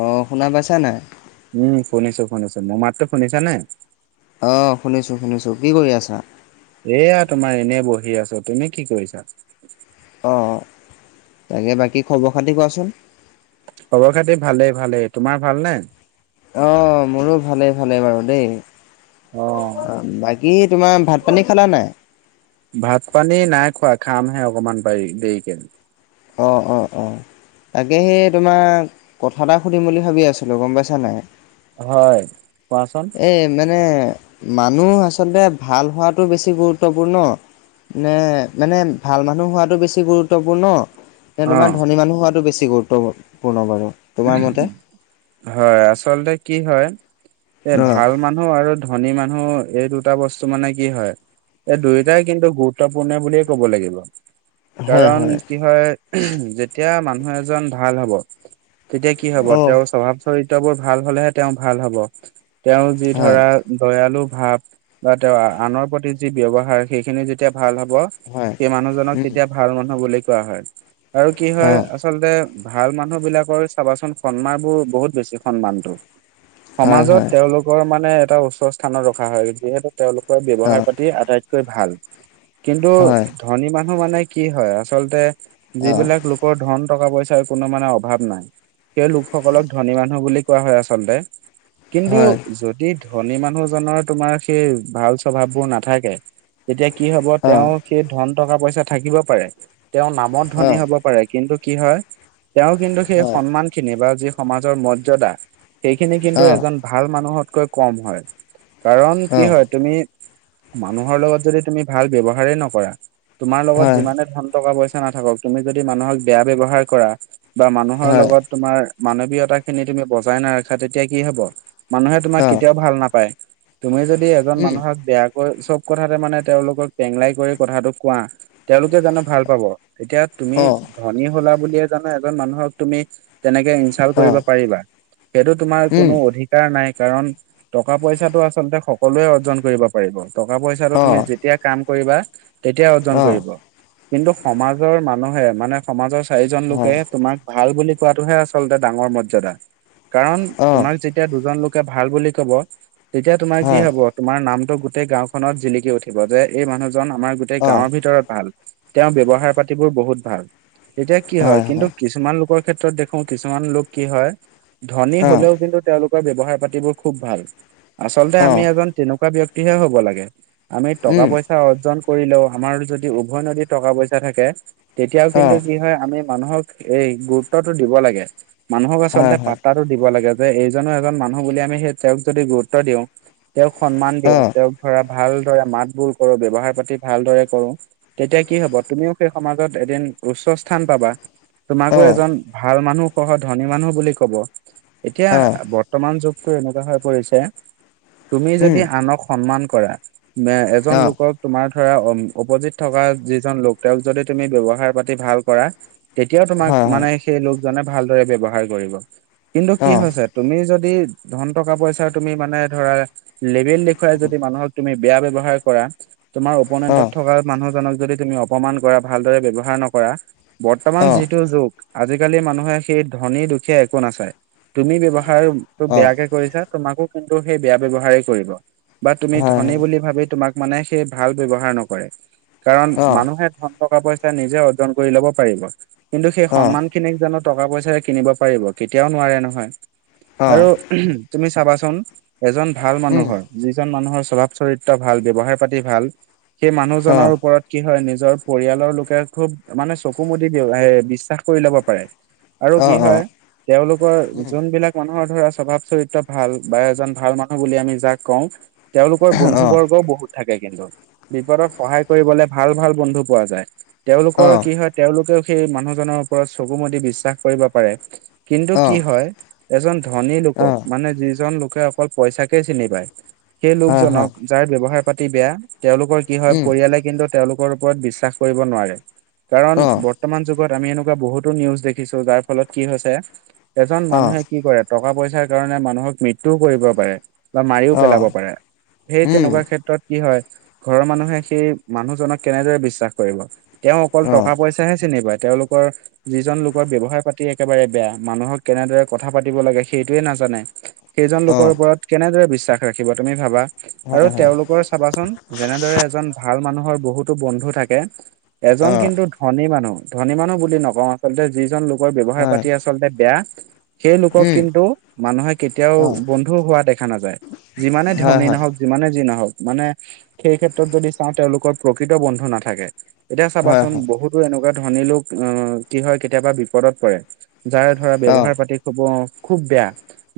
অ শুনা পাইছা নাই? উম, শুনিছো শুনিছো মোৰ মাতটো শুনিছানে? অ', শুনিছো শুনিছো, কি কৰি আছা? এয়া তোমাৰ এনে বহি আছো। তুমি কি কৰিছা? অ তাকে বাকী খবৰ-খাতি কোৱাচোন? খবৰ-খাতি ভালে ভালে তোমাৰ ভালনে? অ মোৰো ভালে ভালে বাৰু দেই। অ', বাকী তোমাৰ ভাত-পানী খালা নাই? ভাত-পানী নাই খোৱা খামহে অকনমান পাৰি দেৰিকে। অ' অ' অ'। তাকেহে তোমাৰ কথা এটা সুধিম বুলি ভাবি আছিলো গম পাইছা নাই? হয়, কোৱাচোন। এ মানে মানুহ আচলতে ভাল হোৱাতো বেছি গুৰুত্বপূৰ্ণ নে মানে, ভাল মানুহ হোৱাতো বেছি গুৰুত্বপূৰ্ণ নে তোমাৰ অ', ধনী মানুহ হোৱাতো বেছি গুৰুত্বপূৰ্ণ বাৰু? তোমাৰ মতে? উমঁ। হয়, আচলতে কি হয়, এ অ', ভাল মান- নুহ আৰু ধনী মানুহ, এই দুটা বস্তু মানে কি হয়? এ দুয়োটাই কিন্তু গুৰুত্বপূৰ্ণে বুলিয়ে ক'ব লাগিব। হয় কাৰণ হয়, কি হয়, উমহো' যেতিয়া মানুহ এজন ভাল হ'ব। তেতিয়া কি হ'ব? অ', তেওঁৰ স্বভাৱ-চৰিত্ৰবোৰ ভাল হ'লেহে তেওঁ ভাল হ'ব। তেওঁ যি হয়। ধৰা- দয়ালু ভাৱ, বা তেওঁৰ আনৰ প্ৰতি যি ব্যৱহাৰ, সেইখিনি যেতিয়া ভাল হ'ব। হয় সেই মানুহজনক উম তেতিয়া ভাল মানুহ বুলি কোৱা হয়। আৰু কি অ হয়‌ আ আচলতে ভাল মানুহবিলাকৰ চাবাচোন সন্মান বোৰ, বহুত বেছি সন্মানতো। হয় সমাজত হয় তেওঁলোকৰ মানে, এটা উচ্চ স্থানত ৰখা হয়। যিহেতু- তেওঁলোকৰ অ ব্যৱহাৰ পাতি আটাইতকৈ ভাল। কিন্তু- হয় ধনী মানুহ মানে কি হয়? আচলতে অ যিবিলাক লোক ৰ ধন, টকা-পইচাৰ কোনো মানে অভাৱ নাই। সেই লোকসকলক ধনী মানুহ বুলি কোৱা হয় আচলতে। কিন্তু হয় যদি,, ধনী মানুহজনৰ তোমাৰ সেই ভাল স্বভাৱবোৰ নাথাকে। তেতিয়া কি হ'ব অ তেওঁ- সেই ধন, টকা-পইচা থাকিব পাৰে। তেওঁ নামত অ ধনী হ'ব পাৰে, কিন্তু কি হয়,,, তেওঁ কিন্তু সেই সন্মান খিনি বা যি সমাজৰ মৰ্যদা, সেইখিনি কিন্তু হয় এজন ভাল মানুহতকৈ কম হয়। কাৰণ অ কি অ হয়। তুমি মানুহৰ লগত যদি তুমি ভাল ব্যৱহাৰে নকৰা, তোমাৰ লগত হয় যিমানে ধন,,, টকা-পইচা নাথাকক, তুমি যদি মানুহক বেয়া ব্যৱহাৰ কৰা বা মানুহৰ হয় লগত,,, তোমাৰ মানৱীয়তা খিনি তুমি বজাই নাৰাখা, তেতিয়া কি হ'ব? মানুহে তোমাক অ কেতিয়াও ভাল নাপায়। তুমি যদি এজন উম মানুহক বেয়া,,, চব কথাতে, মানে, তেওঁলোকক টেংলাই কৰি কথাটো কোৱা। তেওঁলোকে জানো ভাল পাব, এতিয়া তুমি অ ধনী হোলা বুলিয়ে জানো এজন মানুহক,,,, তুমি তেনেকে ইনচাল্ট অ কৰিব পাৰিবা, সেইটো তোমাৰ উম কোনো অধিক,,, অধিকাৰ নাই কাৰণ টকা পইচাটো আচলতে সকলোৱে অৰ্জন কৰিব পাৰিব। টকা পইচাটো অ তুমি যেতিয়া কাম কৰিবা, তেতিয়া অৰ্জন অ কৰিব। কিন্তু সমাজৰ মানুহে, মানে, সমাজৰ চাৰিজন হয় লোকে তোমাক। ভাল বুলি কোৱাটোহে আচলতে ডাঙৰ মৰ্যদা, কাৰণ অ তোমাক যে,,, তেতিয়া দুজন লোকে ভাল বুলি কব, তেতিয়া তোমাৰ কি হয় হব? তোমাৰ নামটো গোটেই গাঁওখনত জিলিকি উঠিব যে এই মানুহজন আমাৰ গোটেই অ গাঁৱৰ ভিতৰত ভাল। তেওঁৰ ব্যৱহাৰ পাতিবোৰ বহুত ভাল। তেতিয়া কি হয়, কিন্তু কিছ,,, কিছুমান লোকৰ ক্ষেত্ৰত দেখোন কিছুমান লোক কি হয়, ধনী অ হ'লেও কিন্তু তেওঁলোক ব্যৱহাৰ পাতিবোৰ খুব ভাল, আচলতে অ আমি এজন তেনেকুৱা ব্যক্তিহে হ'ব লাগে। আমি টকা উম পইচা অৰ্জন কৰিলেও, আমাৰ যদি উভয় নদীত টকা পইচা থাকে। তেতিয়াও অ কিন্তু কি হয়, আমি মানুহক এই গুৰুত্বটো দিব লাগে, মানুহক হয় আচলতে হয় পাতাত দিব লাগে যে এইজনো এজন মানুহ বুলি, আমি সেই তেওঁক যদি গুৰুত্ব দিওঁ তেওঁক সন্মান অ দিওঁ, তেওঁক ধৰা ভালদৰে মাতবোৰ কৰো, ব্যৱহাৰ পাতি ভালদৰে কৰো। তেতিয়া কি হ'ব, তুমিও সেই সমাজত এদিন উচ্চ স্থান পাবা। তোমাকো অ এজন ভাল মানুহ, সহ ধনী মানুহ বুলি কব এতিয়া। অ বৰ্তমান যুগটো এনেকুৱা হৈ পৰিছে, তুমি উম যদি আনক সন্মান কৰা,,,, এজন অ লোকক তোমাৰ ধৰা, অপজিত থকা যিজন লোক, তেওঁক যদি তুমি ব্যৱহাৰ পাতি ভাল কৰা। এতিয়াও তোমাক, হয় হয় মানে, সেই লোকজনে ভালদৰে ব্যৱহাৰ কৰিব কিন্তু কি হৈছে? তুমি যদি, ধন টকা পইচা তুমি মানে, ধৰা লেবেল দেখুৱাই যদি মানুহক। তুমি বেয়া ব্যৱহাৰ কৰা, তোমাৰ অ অপোনেণ্টত থকা মানুহজনক যদি তুমি অপ,, অপমান কৰা, ভালদৰে ব্যৱহাৰ নকৰা, অ বৰ্তমান অ যিটো যুগ আজিকালি মানুহে সেই ধনী দুখীয়া একো নাচায়, তুমি ব্যৱহাৰটো অ বেয়াকে কৰিছা। তোমাকো কিন্তু সেই বেয়া ব্যয়ৱহাৰেই কৰিব। বা তুমি হয় ধনী হয় বুলি ভাবি তোমাক, মানে, সেই ভাল ব্যৱহাৰ নকৰে। কাৰণ অ মানুহে ধন টকা পইচা নিজে অৰ্জন কৰি ল'ব পাৰিব। কিন্তু সেই অ সন্মান খিনিক জানো টকা পইচাৰে কিনিব পাৰিব, কেতিয়াও নোৱাৰে নহয়। অ আৰু উমহ তুমি চাবাচোন। এজন ভাল উম মানুহৰ, যিজন মানুহৰ স্বভাৱ চৰিত্ৰ ভাল, ব্যৱহাৰ পাতি ভাল সেই অ মানুহজনৰ ওপৰত কি হয়, নিজৰ পৰিয়ালৰ লোকে খুব মানে চকু মু দি বিশ্বাস কৰি ল'ব পাৰে, আৰু অ কি অ হয় তেওঁলোকৰ উম যোনবিলাক মানুহৰ ধৰা স্বভাৱ চৰিত্ৰ ভাল বা এজন ভাল মানুহ বুলি আমি যাক কওঁ তেওঁলোকৰ বন্ধু অ বৰ্গও বহুত থাকে কিন্তু বিপদত সহায় কৰিবলে ভাল ভাল বন্ধু পোৱা যায়, তেওঁওলোকৰ অ', কি হয় তেওঁলোকেও সেই মানুহজনৰ ওপৰত চকুমুদি বিশ্বাস কৰিব পাৰে। কিন্তু কি অ', হয় এজন ধনী লোকক, অ', মানে যিজন লোকে অকল পইচাকে চিনি পায় সেই হয়, লোকজনক, হয়, যাৰ ব্যৱহাৰ পাতি বেয়া তেওঁলোকৰ কি হয়, উম, পৰিয়ালে কিন্তু তেওঁলোকৰ ওপৰত বিশ্বাস কৰিব নোৱাৰে, কাৰণ অ', বৰ্তমান যুগত আমি এনেকুৱা বহুতো নিউজ দেখিছোঁ, যাৰ ফলত কি হৈছে এজন অ', মানুহে কি কৰে, টকা পইচাৰ কাৰণে মানুহক মৃত্যুও কৰিব পাৰে। বা মাৰিও পেলাব অ', পাৰে, সেই তেনেকুৱা উম, ক্ষেত্ৰত কি হয় ঘৰৰ মানুহে সেই মানুহজনক কেনেদৰে বিশ্বাস কৰিব, তেওঁ অকল অ', টকা পইচাহে চিনি পায়। তেওঁলোকৰ যিজন লোকৰ ব্যৱহাৰ পাতি একেবাৰে বেয়া, মানুহক কেনেদৰে কথা পাতিব লাগে সেইটোৱে নাজানে। সেইজন লোকৰ অ', ওপৰত কেনেদৰে বিশ্বাস ৰাখিবা তুমি ভাবা। আৰু হয়, হয়, তেওঁলোকৰ চাবাচোন, যেনেদৰে এজন ভাল মানুহৰ বহুতো বন্ধু থাকে এজন অ', কিন্তু ধনী মানুহ, ধনী মানুহ বুলি নকওঁ আচলতে, যিজন লোকৰ ব্যৱহাৰ হয়, পাতি আচলতে বেয়া সেই লোকক উম, কিন্তু মানুহে কেতিয়াও অ', বন্ধু হোৱা দেখা নাযায়। যিমানে হয়, ধনী হয়, নহওক, যিমানে যি নহওক, মানে সেই ক্ষেত্ৰত যদি চাওঁ, তেওঁলোকৰ প্ৰকৃত বন্ধু নাথাকে। এতিয়া হয়, চাবাচোন হয়, বহুত বোৰ এনেকুৱা ধনী লোক অ কি হয় কেতিয়াবা বিপদত পৰে। যাৰ ধৰা অ', ব্যৱহাৰ পাতি খুব অঁ খুব বেয়া।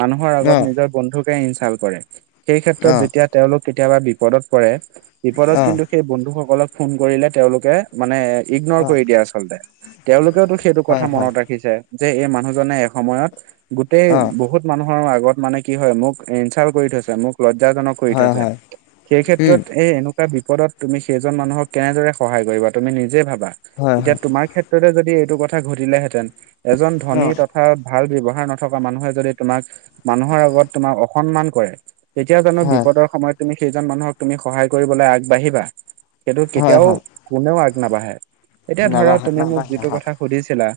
মানুহৰ আগত অ', নিজৰ বন্ধুকে ইনচাল কৰে। সেই অ', ক্ষেত্ৰত অ', যেতিয়া তেওঁলোক কেতিয়াবা বিপদত পৰে বিপদত অ', কিন্তু সেই বন্ধুসকলক ফোন কৰিলে তেওঁলোকে মানে ইগনৰ কৰি দিয়ে আচলতে। তেওঁলোকেওতো সেইটো কথা হয়, হয়, মনত ৰাখিছে, যে এই মানুহজনে এসময়ত গোটেই অ', বহুত মানুহৰ আগত মানে কি হয় মোক ইনচাল কৰি থৈছে মোক লজ্জাজনক কৰি হয়, থৈছে। হয়, সেই উম, ক্ষেত্ৰত এই এনেকুৱা বিপদত তুমি সেইজন মানুহক কেনেদৰে সহায় কৰিবা তুমি নিজে ভাবা। হয়, এতিয়া হয়, তোমাৰ ক্ষেত্ৰতে যদি এইটো কথা ঘটিলেহেঁতেন। এজন অ', ধনী তথা ভাল ব্যৱহাৰ নথকা মানুহে যদি তোমাক মানুহৰ আগত তোমাক অসন্মান কৰে। তেতিয়া জানো বিপদৰ সময়ত তুমি সেইজন মানুহক তুমি সহায় কৰিবলৈ আগবাঢ়িবা। সেইটো হয়, হয়, কেতিয়াও হয়, কোনেও আগ নাবাঢ়ে, এতিয়া ধৰা নাবাঢ়ে, তুমি মোক নাবাঢ়ে, যিটো হয়, কথা সুধিছিলা,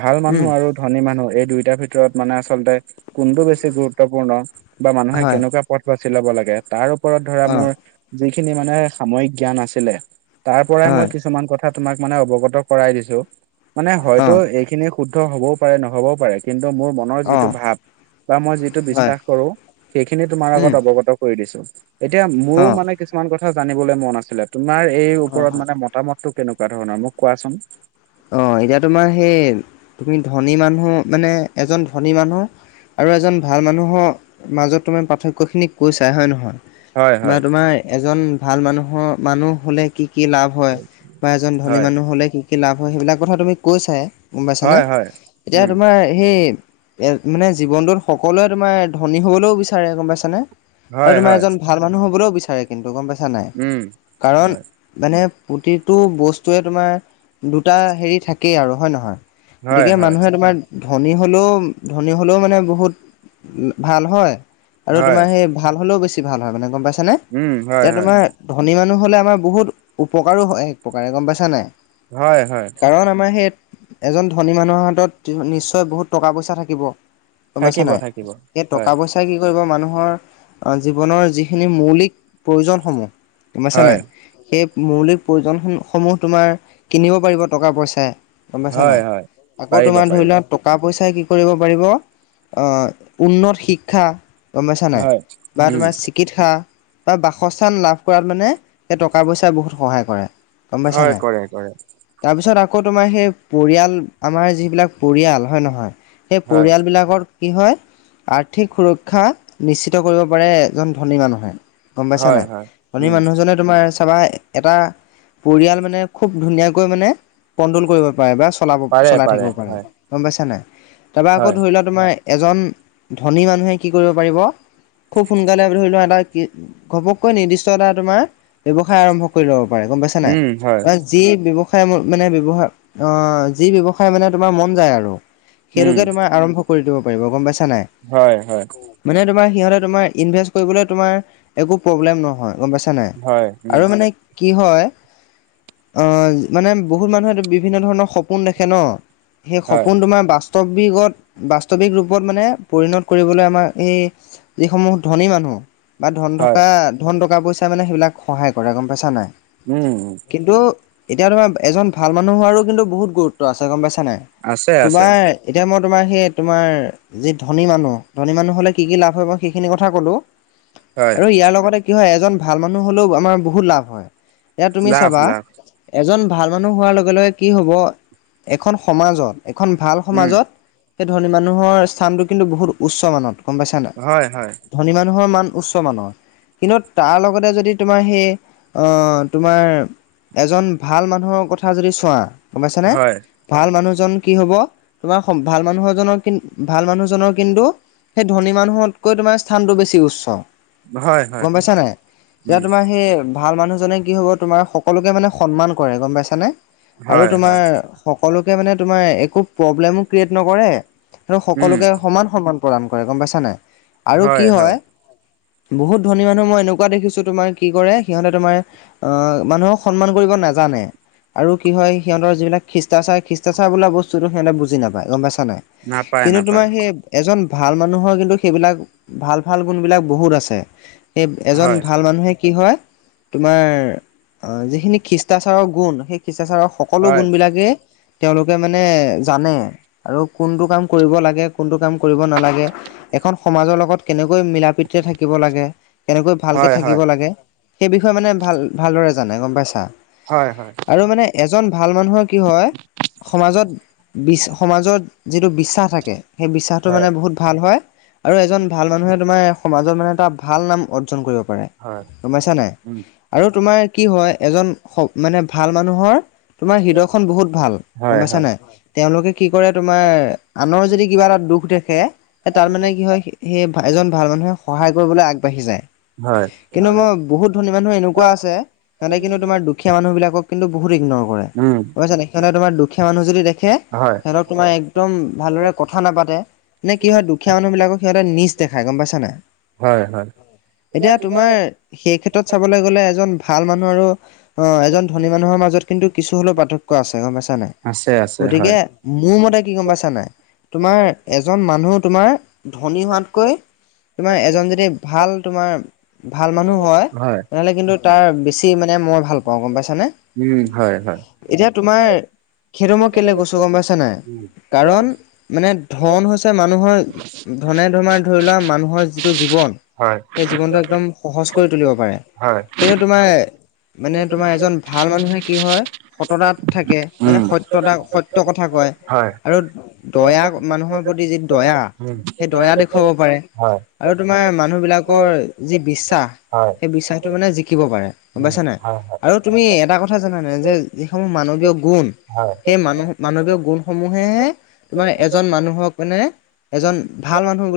ভাল মানুহ উম, আৰু ধনী মানুহ এই দুইটাৰ ভিতৰত মানে আচলতে কোনটো বেছি গুৰুত্বপূৰ্ণ বা মানুহে হয়, কেনেকুৱা পথ বাছি ল'ব লাগে তাৰ ওপৰত ধৰা অ', মোৰ যিখিনি মানে সাময়িক জ্ঞান আছিলে তাৰ পৰাই হয়, মই কিছুমান কথাত তোমাক মানে অৱগত কৰাই দিছো মানে অ', হয়তো অ', এইখিনি শুদ্ধ হবও পাৰে নহ'বও পাৰে, কিন্তু মোৰ মনৰ যিটো ভাৱ বা মই যিটো হয়, বিশ্বাস কৰো সেইখিনি তোমাৰ উম, আগত অৱগত কৰি দিছো। এতিয়া মোৰো অ', মানে কিছুমান কথা জানিবলৈ মন আছিলে তোমাৰ এই হয়, ওপৰত হয়। মানে মতামতটো কেনেকুৱা ধৰণৰ মোক কোৱাচোন? অঁ এতিয়া তোমাৰ সেই তুমি ধনী মানুহ মানে এজন ধনী মানুহ আৰু এজন ভাল মানুহো মাজত তূমি পাৰ্থক্যখিনিক কৈছাই হয় নহয় হয় বা হয় তোমাৰ এজন ভাল মানুহো মানুহ হলে কি কি লাভ হয় বা এজন ধনী হয় মানুহ হলে কি কি লাভ হয় সেইবিলাক কথা তুমি কৈছাই। গম পাইছা নে? হয় হয় এতিয়া উম তোমাৰ সেই মানে জীৱনটোত সকলোৱে তোমাৰ ধনী হবলৈও বিচাৰে গম পাইছানে। আৰু হয় তোমাৰ হয় এজন ভাল মানুহ হবলৈও বিচাৰে কিন্তু গম পাইছা নাই, উম কাৰণ হয় মানে প্ৰতিটো বস্তুৱে তোমাৰ দুটা হেৰি থাকে আৰু হয় নহয়? হয় গতিকে হয় মানুহে তোমাৰ ধনী হ'লেও ধনী হ'লেও মানে বহুত ভাল হয়, আৰু হয় তোমাৰ সেই ভাল হ'লেও বেছি ভাল হয় মানে গম পাইছা নে, উম হয় এতিয়া হয় তোমাৰ ধনী মানুহ হ'লে আমাৰ বহুত উপকাৰো হয় এক প্ৰকাৰে গম পাইছা নাই? হয় হয়। কাৰণ আমাৰ সেই এজন ধনী মানুহৰ হাতত নিশ্চয় বহুত টকা পইচা থাকিব, গম পাইছা থাকিব নাই, থাকিব সেই টকা হয় পইচা ই কি কৰিব মানুহৰ জীৱনৰ যিখিনি মৌলিক প্ৰয়োজনসমূহ গম পাইছা হয় নাই? সেই মৌলিক প্ৰয়োজনসমূহ তোমাৰ কিনিব পাৰিব টকা পইচাই। গম পাইছা হয় নাই। হয় আকৌ পাৰিব তোমাৰ ধৰি পাৰিব লোৱা টকা পইচাই কি কৰিব পাৰিব আহ উন্নত শিক্ষা গম পাইছা নাই, হয় বা উম তোমাৰ চি কিৎসা বা বাসস্থান লাভ কৰাত মানে, সেই টকা পইচাই বহুত সহায় কৰে। গম পাইছা নাই? হয় কৰে কৰে। তাৰপিছত আকৌ তোমাৰ সেই পৰিয়াল আমাৰ যিবিলাক পৰিয়াল, হয় নহয়। সেই হয় পৰিয়ালবিলাকৰ কি হয় আৰ্থিক সুৰক্ষা নিশ্চিত কৰিব পাৰে এজন ধনী মানুহে। গম পাইছা হয় নাই? হয় ধনী উম মানুহজনে তোমাৰ চাবা, এটা পৰিয়াল মানে খুব ধুনীয়াকৈ মানে কণ্ট্ৰল কৰিব পাৰে বা চলাব পাৰে চলাই থাকিব পাৰে। হয় গম পাইছা নাই? তাৰপৰা আকৌ হয় ধৰি লোৱা তোমাৰ এজন ধনী মানুহে কি কৰিব পাৰিব, খুব সোনকালে ধৰি লোৱা এটা কি ঘপকৈ নিৰ্দিষ্ট এটা তোমাৰ ব্যৱসায় আৰম্ভ কৰি ল'ব পাৰে, গম পাইছা নাই? উম হয় যি ব্যৱসায় মানে ব্যৱহাৰ, অহ, যি ব্যৱসায় মানে তোমাৰ মন যায় আৰু। উম সেইটোকে তোমাৰ আৰম্ভ কৰি দিব পাৰিব। গম পাইছা নে নাই? হয় হয়। মানে তোমাৰ সিহঁতে তোমাৰ ইনভেষ্ট কৰিবলে তোমাৰ একো প্ৰব্লেম নহয়। গম পাইছা নাই? হয় উম আৰু মানে কি হয় অ মানে বহুত মানুহেটো বিভিন্ন ধৰণৰ সপোন দেখে ন, সেই হয় সপোন তোমাৰ বা স্তৱিগত বাস্তৱিক ৰূপত মানে পৰিণত কৰিবলৈ আমাক এই যিসমূহ ধনী মানুহ, বা ধন হয় থকা, ধন টকা পইচাই মানে সেইবিলাক সহায় কৰে, গম পাইছা নাই? উম। কিন্তু এতিয়া তোমাৰ এজন ভাল মানুহ হোৱাৰো কিন্তু বহুত গুৰুত্ব আছে, গম পাইছা নাই? আছে আছে তোমাৰ, এতিয়া মই তোমাৰ সেই তোমাৰ যি ধনী মানুহ, ধনী মানুহ হ'লে কি কি লাভ হয়, মই সেইখিনি কথা ক'লো। হয় আৰু ইয়াৰ লগতে কি হয়, এজন ভাল মানুহ হ'লেও আমাৰ বহুত লাভ হয়। এতিয়া তুমি লাভ চাবা, লাভ এজন ভাল মানুহ হোৱাৰ লগে লগে কি হ'ব, এখন সমাজত এখন ভাল উম, সমাজত, সেই ধনী মানুহৰ স্থানটো কিন্তু বহুত উচ্চ মানত, গম পাইছা নাই? হয় হয়। ধনী মানুহৰ মান উচ্চ মান, কিন্তু তাৰ লগতে যদি তোমাৰ সেই, অহ তোমাৰ এজন ভাল মানুহৰ কথা যদি চোৱা। গম পাইছানে? হয় ভাল মানুহজন কি হ'ব, তোমাৰ ভাল মানুহ এজনৰ কিন, ভাল মানুহজনৰ কিন্তু সেই ধনী মানুহতকৈ তোমাৰ স্থানটো বেছি উচ্চ। হয় হয় গম পাইছা নাই? এতিয়া উম, তোমাৰ সেই ভাল মানুহজনে কি হ'ব তোমাৰ সকলোকে মানে সন্মান কৰে, গম পাইছানে? আৰু হয় তোমাৰ হয় সকলোকে মানে তোমাৰ, একো প্ৰব্লেমো ক্ৰিয়েট নকৰে আৰু উম, সকলোকে সমান সন্মান প্ৰদান কৰে, গম পাইছা নাই? আৰু কি হয় বহুত ধনী মানুহ মই এনেকুৱা দেখিছো তোমাৰ কি কৰে, সিহঁতে তোমাৰ অহ মানুহক সন্মান কৰিব নাজানে। আৰু কি হয়, সিহঁতৰ যিবিলাক খ্ৰীষ্টাচাৰ, খ্ৰীষ্টাচাৰ বোলা বস্তুটো সিহঁতে বুজি নাপায গম পাইছা নাই? নাপায় কিন্তু তোমাৰ নাপায় সেই এজন ভাল মানুহৰ কিন্তু, সেইবিলাক ভাল ভাল গুণবিলাক বহুত আছে। সেই এজন হয় ভাল মানুহে কি হয়, তোমাৰ যিখিনি খ্ৰীচ শিষ্টাচাৰৰ গুণ, সেই শিষ্টাচাৰৰ সকলো হয় গুণবিলাকেই তেওঁলোকে মানে জানে আৰু কোনটো কাম কৰিব লাগে, কোনটো কাম কৰিব নালাগে। এখন সমাজৰ লগত কেনেকৈ মিলা প্ৰীতিৰে থাকিব লাগে। কেনেকৈ ভালকে হয় থাকিব হয় লাগে, সেই বিষয়ে মানে ভাল ভালদৰে জানে, গম পাইছা? হয় হয়। আৰু মানে এজন ভাল মানুহৰ কি হয়, সমাজত বিচ সমাজত যিটো বিশ্বাস থাকে, সেই বিশ্বাসটো হয় মানে বহুত ভাল হয়। আৰু এজন ভাল মানুহে তোমাৰ সমাজত মানে এটা ভাল নাম অৰ্জন কৰিব পাৰে, হয় গমা পাইছা নাই? উম, আৰু তোমাৰ কি হয় এজন মানে ভাল মানুহৰ তোমাৰ হৃদয়খন বহুত ভাল, গম হয় পাইছা হয় নাই? তেওঁলোকে কি কৰে তোমাৰ, আনৰ যদি কিবা এটা দুখ দেখে এ তাত মানে কি হয়, সেই এজন ভাল মানুহে সহায় কৰিবলৈ আগবাঢ়ি যায়। হয় কিন্তু মই বহুত ধনী মানুহ এনেকুৱা আছে, সিহতে কিন্তু তোমাৰ দু দুখীয়া মানুহবিলাকক কিন্তু বহুত ইগনৰ কৰে। উম, গম পাইছা নাই সিহঁতে তোমাৰ দুখীয়া মানুহ যদি দেখে হয় সিহঁতক তোমাৰ একদম ভালদৰে কথা নাপাতে নে কি হয় দুখীয়া মানুহ বিলাকক সিহঁতে নিজ দেখাই গম পাইছা নাই। হয় হয় এতিয়া তোমাৰ সেই ক্ষেত্ৰত চাবলৈ গলে এজন ভাল মানুহ আৰু অ এজন ধনী মানুহৰ মাজত কিন্তু কিছু হলেও পাৰ্থক্য আছে গম পাইছা নাই আছে আছে গতিকে হয় মোৰ মতে কি গম পাইছা নাই তোমাৰ এজন মানুহ তোমাৰ ধনী হোৱাতকৈ তোমাৰ এজন যদি ভাল তোমাৰ ভাল মানুহ হয়, তেনেহলে কিন্তু তাৰ বেছি মানে মই ভাল অ', গম পাইছানে? উম, হয় হয় এতিয়া তোমাৰ সেইতো মই কেলে কৈছোঁ, গম পাইছা নাই? উম, কাৰণ মানে ধন হৈছে মানুহৰ ধনে ধমাৰ ধৰি লোৱা মানুহৰ যিটো জীৱন হয় সেই জীৱনটো একদম সহজ কৰি তুলিব পাৰে হয় কিন্তু তোমাৰ মানে তোমাৰ এজন ভাল মানুহে কি হয়, সততাত থাকে মানে উম, সত্যতা সত্য কথা কয়। হয়। আৰু দয়া মানুহৰ প্ৰতি যি দয়া উম, সেই দয়া দেখুৱাব পাৰে। হয় আৰু তোমাৰ মানুহবিলাকৰ যি বিশ্বাস হয় সেই বিশ্বাসটো মানে জিকিব পাৰে, গম উম, পাইছা নাই? হয় আৰু তুমি এটা কথা জানানে যে যিসমূহ মানৱীয় গুণ হয় সেই মানুহ মানৱীয় গুণসমূহে তোমাৰ এজন মানুহক মানে এজন ভাল মানুহ বু